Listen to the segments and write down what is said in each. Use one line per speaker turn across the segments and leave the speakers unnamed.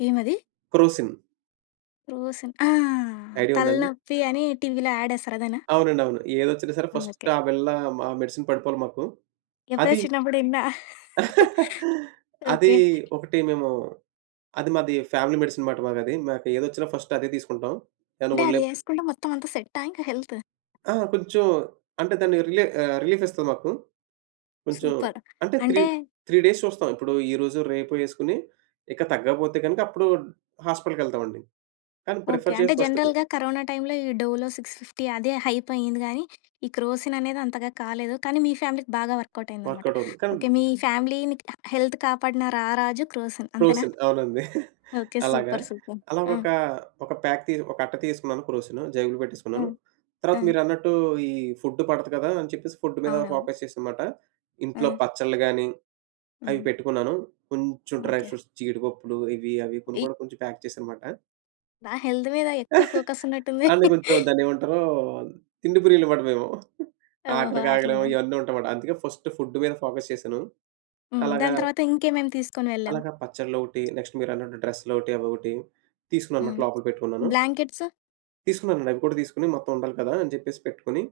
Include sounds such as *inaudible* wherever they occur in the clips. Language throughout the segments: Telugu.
ఏమది?
క్రోసిన్.
క్రోసిన్ ఆహ్,
ఐడియా ఉందా అండి?
తలనొప్పి అని టీవీ‌లో అడేస్తారు అదేనా?
అవునండి. అవును. ఏదొచ్చినా‌ సరే ఫస్ట్
అందుకే.
ఆ బిల్ల ఆ మెడిసిన్ పడిపోవాలి మాకు.
ఎప్పుడో
అది
చిన్నప్పుడు ఇన్న. *chuckles*
*chuckles* అది
ఓకే.
ఒకటి మేము అది మాది ఫ్యామిలీ మెడిసిన్ అన్నమాటది. మాకేదొచ్చినా ఫస్ట్ అదే తీసుకుంటాం. దాని
అంటే
వొళ్ళు నొప్పి
అదెసుకుంటే మొత్తం అంతా సెటా ఇంక హెల్తు?
ఆ! కొంచెం అంటే దాన్ని రిలె రిలీఫిస్తది మాకు. కొంచెం
సూపర్.
అంటే 3
అంటే
3 డేస్ చూస్తాం. ఇప్పుడు ఈరోజు రేపు యెసుకొని ఇక తగ్గకపోతే కనుక అప్పుడు హాస్పిటల్‌కెళ్తామండి కానీ
ఓకే.
ప్రిఫర్
అంటే
చేసి ఫస్టిది.
జనరల్‌గా కరోనా టైమ్‌‌లో ఈ డోలో సిక్స్‌ఫిఫ్టీ అదే హైపయింది గానీ ఈ క్రోసిన్ అనేది అంతగా కాలేదు. కానీ మీ ఫ్యామిలీకి బాగా వర్కవుటయిందన్నమాట.
వర్కవుటవుతుంది. కానీ
ఓకే మీ ఫ్యామిలీ‌ని క హెల్త్ కాపాడిన రారాజు క్రోసిన్ అంతేనా?
క్రోసిన్ అవునండి. *chuckles*
ఓకే
అలాగా.
సూపర్. సూపర్.
అలా
ఆ!
ఒక ఒక ప్యాక్ తి ఒక అట్ట తీసేసుకున్నాను క్రోసిను. జేబులో పెట్టేసుకున్నాను.
హ్మ్.
తర్వాత
ఆ!
మీరన్నట్టు ఈ ఫుడ్ పడదు కదా! అని చెప్పేసి ఫుడ్ మీద
అవునవును.
ఫోకస్ చేశా అన్నమాట. ఇంట్లో
ఆ!
పచ్చడ్లు గాని అయి
హ్మ్.
పెట్టుకున్నాను. కొంచెం డ్రై
ఓకే.
ఫ్రూట్స్ జీడిపప్పులు ఇవి అవి కొని
ఈ
కూడా కొంచెం ప్యాక్ చేశాననమాట.
బా హెల్త్ మీద ఎక్కువ
*chuckles*
ఫోకసున్నట్టుంది.
అంటె కొంచెం
*chuckles*
దాన్నెమంటారు తిండి ప్రియులు మాట‌ మేము.
ఓహొ!
ఆకలికాగలేము
అట్లనా?
ఇయన్నీ ఉంటాయన్నమాట. అందుకే ఫస్ట్ ఫుడ్ మీద ఫోకస్ చేశాను.
హ్మ్.
అలాగా...
దాని తర్వాత ఇంకేమేం తీసుకొని వెళ్ళావు?
అలాగా పచ్చడ్లోక‌టి నెక్స్టు మీరన్నట్టు డ్రెస్‌లొకటి అవొకటి
హ్మ్
తీసుకున్నానన్నమాట. లోపల పెట్టుకున్నాను.
బ్లాంకెట్స్?
తీసుకున్నానండి. అవి కూడా తీసుకొని మొత్తం ఉండాలి కదా! అని చెప్పేసి పెట్టుకొని.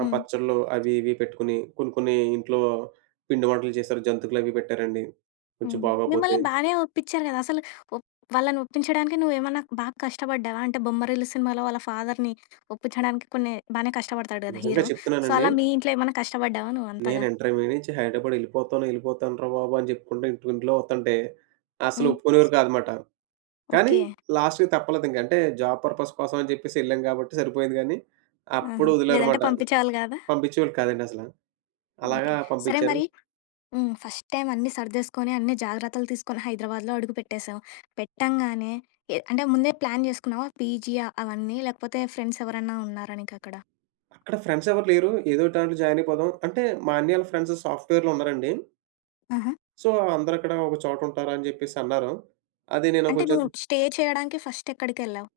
ఆ
హ్మ్.
పచ్చడ్లు అవి ఇవి పెట్టుకొని. కొన్ని కొన్ని ఇంట్లో పిండివంటలు జేశారు జంతుకలవి పెట్టారండి. కొంచెం
హ్మ్.
బాగోపోతే
మిమ్మల్ని బానే ఒప్పించారు గదా! అసలు ఒ వాళ్ళని ఒప్పించడానికి నువ్వేమన్నా బాగా కష్టపడ్డావా? అంటే బొమ్మరిల్లు సినిమాలో వాళ్ళ ఫాదర్‌ని ఒప్పించడానికి కొన్ని బానే కష్టపడతాడు గదా!
నిజంగా
హీరో. సో,
చెప్తున్నానండి
అలా మీ ఇంట్లో ఏమన్నా కష్టపడ్డావా
నేను
నువ్వంతగా?
ఇంటర్మీడియట్ నుంచి హైదరాబాద్ యెళ్ళిపోతాను యెళ్ళిపోతాను రా బాబు అని చెప్పుకుంటూ ఇంట్లో వతంటే. అసలు
హ్మ్.
ఒప్పుకునేవారు కాదనమాట. కానీ
ఓకే.
లాస్ట్‌కి తప్పలేదు. ఇంకంటే, జాబ్ పర్పస్ కోసం అని జెప్పేసి ఎళ్ళాం గాబట్టి సరిపోయింది గానీ. అప్పుడు
ఆహా! లేదంటే
వదిలారుమాట.
పంపిచేవాళ్ళు గాదా?
పంపించేవాళ్ళు కాదండి అసల. అలాగా
ఓకే. సరే!
పంపించారు.
మరి హ్మ్. ఫస్ట్‌ టైమ్ అన్నీ సర్దేసుకొని అన్నీ జాగ్రత్తలు తీసుకొని హైదరాబాద్‌లో అడుగు పెట్టేసావు. పెట్టంగానే ఎ అంటే ముందే ప్లాన్ జేసుకున్నావా పీజీ ఆ అవన్నీ? లేకపోతే ఫ్రెండ్స్ ఎవరన్నా ఉన్నారా నీకక్కడ?
అక్కడ ఫ్రెండ్సెవరు లేరు. ఏదోకటి దాంట్లో జాయినయిపోదాం. అంటే మా అన్ని‌యాళ్ళ ఫ్రెండ్సు సాఫ్ట్‌వేర్‌లో ఉన్నారండి.
ఆహ!
సో, అందరక్కడ ఒక చోట ఉంటారా అని చెప్పేసి అన్నారు. అది నేను
అంటే
కొంచెం
నువ్వు
ఆది
స్టే చేయడానికి ఫస్ట్ ఎక్కడికెళ్ళావు?